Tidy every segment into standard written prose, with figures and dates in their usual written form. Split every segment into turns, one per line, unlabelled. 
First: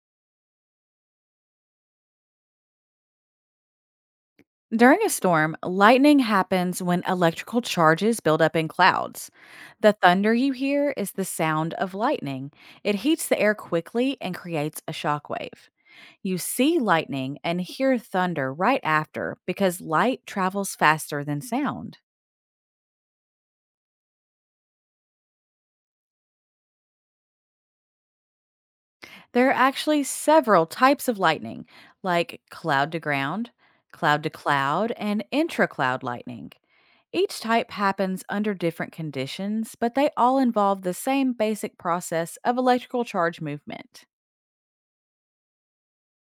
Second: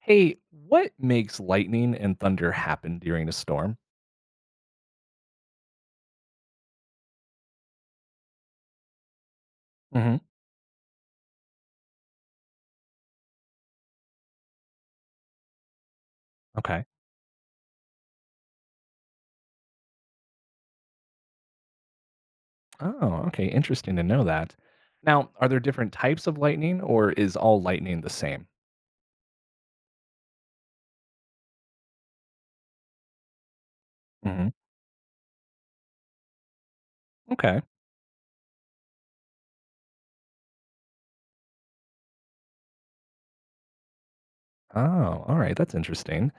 Hey, what makes lightning and thunder happen during a storm?
During a storm, lightning happens when electrical charges build up in clouds. The
hmm
thunder you hear is the sound of lightning. It heats the air quickly and creates a shockwave. You see
Okay.
lightning and hear thunder right after because light travels faster than sound.
Oh, okay. Interesting to know that. Now, are there different types of lightning or is all lightning the same?
There are actually several types of lightning, like cloud to ground, cloud to
hmm
cloud, and intra-cloud lightning. Each
Okay.
type happens under different conditions, but they all involve the same basic process of electrical charge movement.
Oh, all right. That's interesting.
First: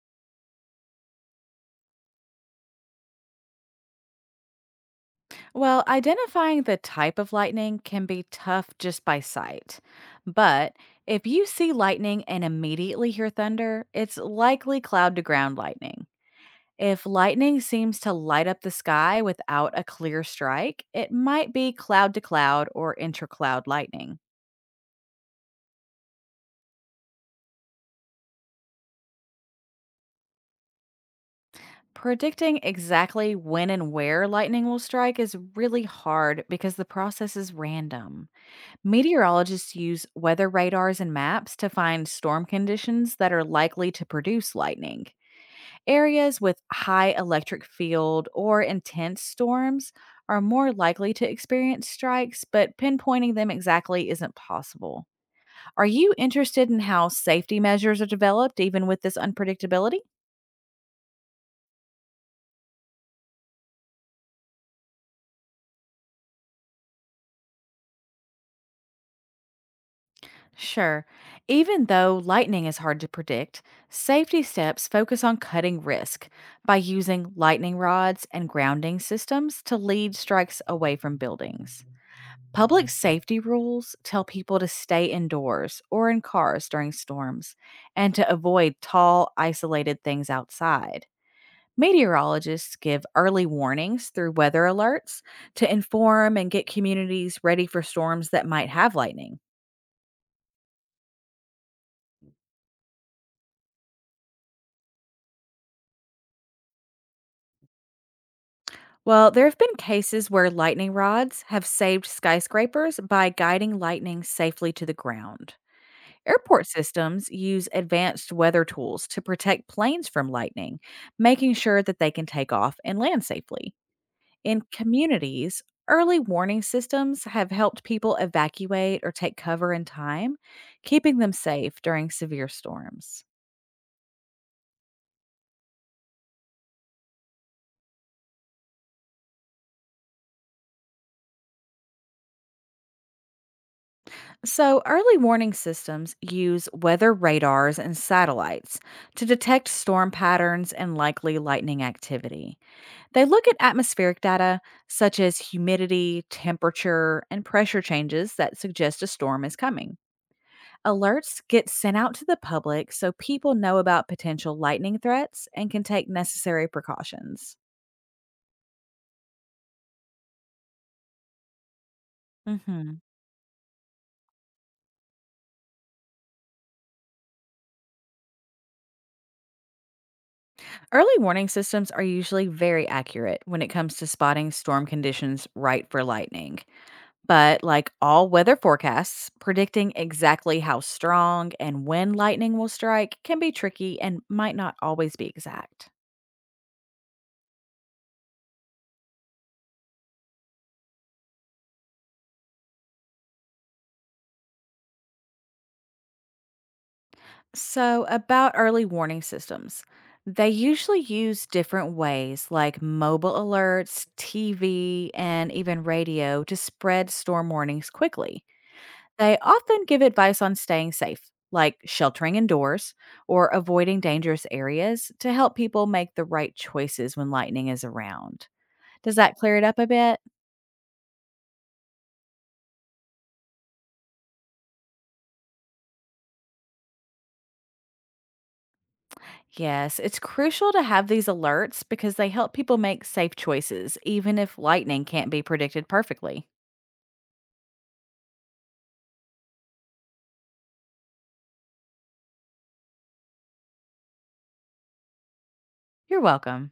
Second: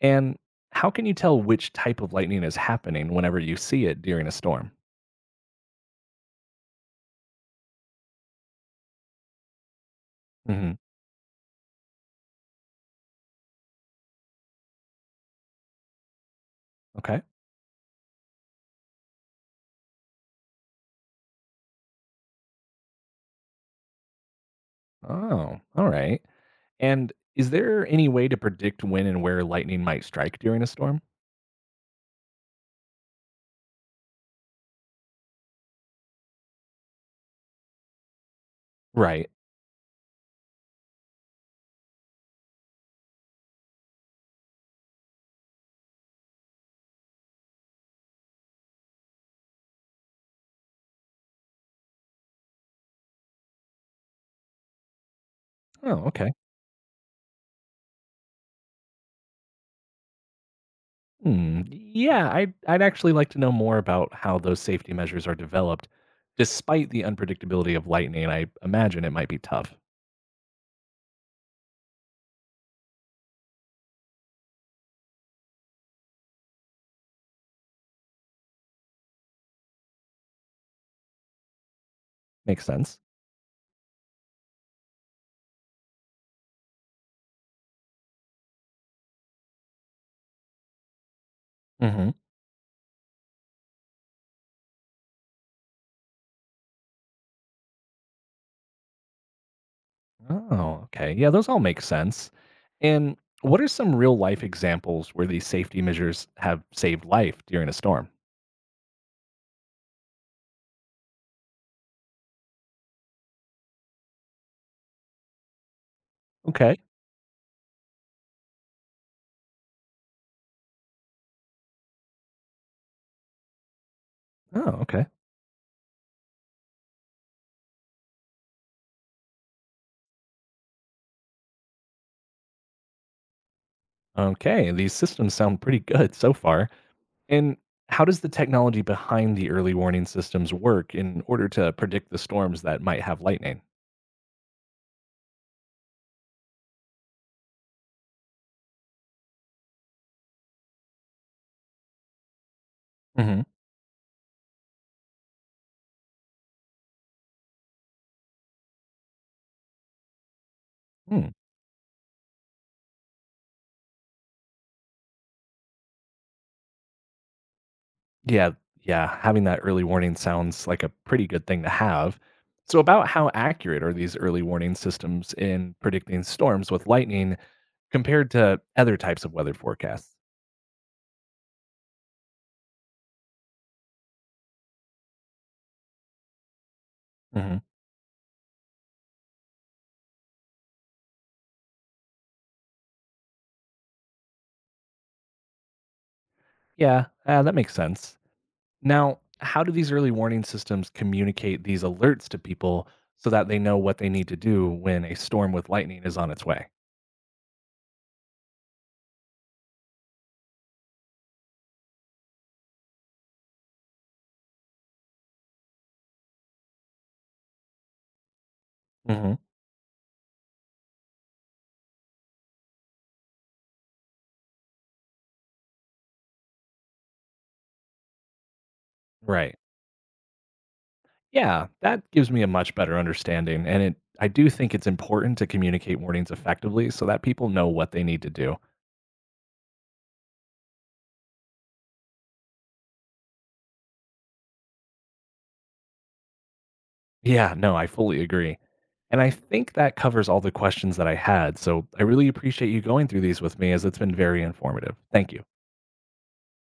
And how can you tell which type of lightning is happening whenever you see it during a storm?
Well, identifying the type of lightning can be tough just by sight. But
hmm
if you see lightning and immediately hear thunder, it's likely cloud to ground lightning. If
Okay.
lightning seems to light up the sky without a clear strike, it might be cloud to cloud or intercloud lightning.
Oh, all right. And is there any way to predict when and where lightning might strike during a storm?
Predicting exactly when and where lightning will strike is really hard because the process is random.
Right.
Meteorologists use weather radars and maps to find storm conditions that are likely to produce lightning. Areas with high electric field or intense storms are more likely to experience strikes, but pinpointing them exactly isn't possible. Are
Oh,
you
okay.
interested in how safety measures are developed even with this unpredictability?
Hmm, yeah, I'd actually like to know more about how those safety measures are developed despite the unpredictability of lightning. I imagine it might be tough.
Sure. Even though lightning is hard to predict, safety steps focus on cutting risk by using lightning rods and grounding systems to lead strikes away from buildings.
Makes
Public
sense.
safety rules tell people to stay indoors or in cars during storms and to avoid tall, isolated things outside.
hmm
Meteorologists give early warnings through weather alerts to inform and get communities ready for storms that might have lightning.
Oh, okay. Yeah, those all make sense. And what are some real life examples where these safety measures have saved life during a storm?
Well, there have been cases where lightning rods have saved skyscrapers by guiding lightning safely to the ground. Airport
Okay.
systems use advanced weather tools to protect planes from lightning, making sure that they can take off and land safely. In
Oh, okay.
communities, early warning systems have helped people evacuate or take cover in time, keeping them safe during severe storms.
Okay. These systems sound pretty good so far. And how does the technology behind the early warning systems work in order to predict the storms that might have lightning?
So, early warning systems use weather radars and satellites to detect storm patterns and likely lightning activity. They
Mm-hmm.
look at atmospheric data such as humidity, temperature, and pressure changes that suggest a storm is coming. Alerts get sent out to the public so people know about potential lightning threats and can take necessary precautions.
Yeah, yeah, having that early warning sounds like a pretty good thing to have. So,
Mhm.
about how accurate are these early warning systems in predicting storms with lightning compared to other types of weather forecasts?
Early warning systems are usually very accurate when it comes to spotting storm conditions right for lightning.
hmm
But like all weather forecasts, predicting exactly how strong and when lightning will strike can be tricky and might not always be exact.
Yeah, that makes sense. Now, how do these early warning systems communicate these alerts to people so that they know what they need to do when a storm with lightning is on its way?
So, about early warning systems, they usually use different ways like mobile alerts, TV, and even radio to spread storm warnings quickly.
hmm
They often give advice on staying safe, like sheltering indoors or avoiding dangerous areas to help people make the right choices when lightning is around. Does that
Right.
clear it up a bit?
Yeah, that gives me a much better understanding. And it, I do think it's important to communicate warnings effectively so that people know what they need to do.
Yes, it's crucial to have these alerts because they help people make safe choices, even if lightning can't be predicted perfectly.
Yeah, no, I fully agree. And I think that covers all the questions that I had. So I really appreciate you going through these with me as it's been very informative. Thank you.
You're welcome.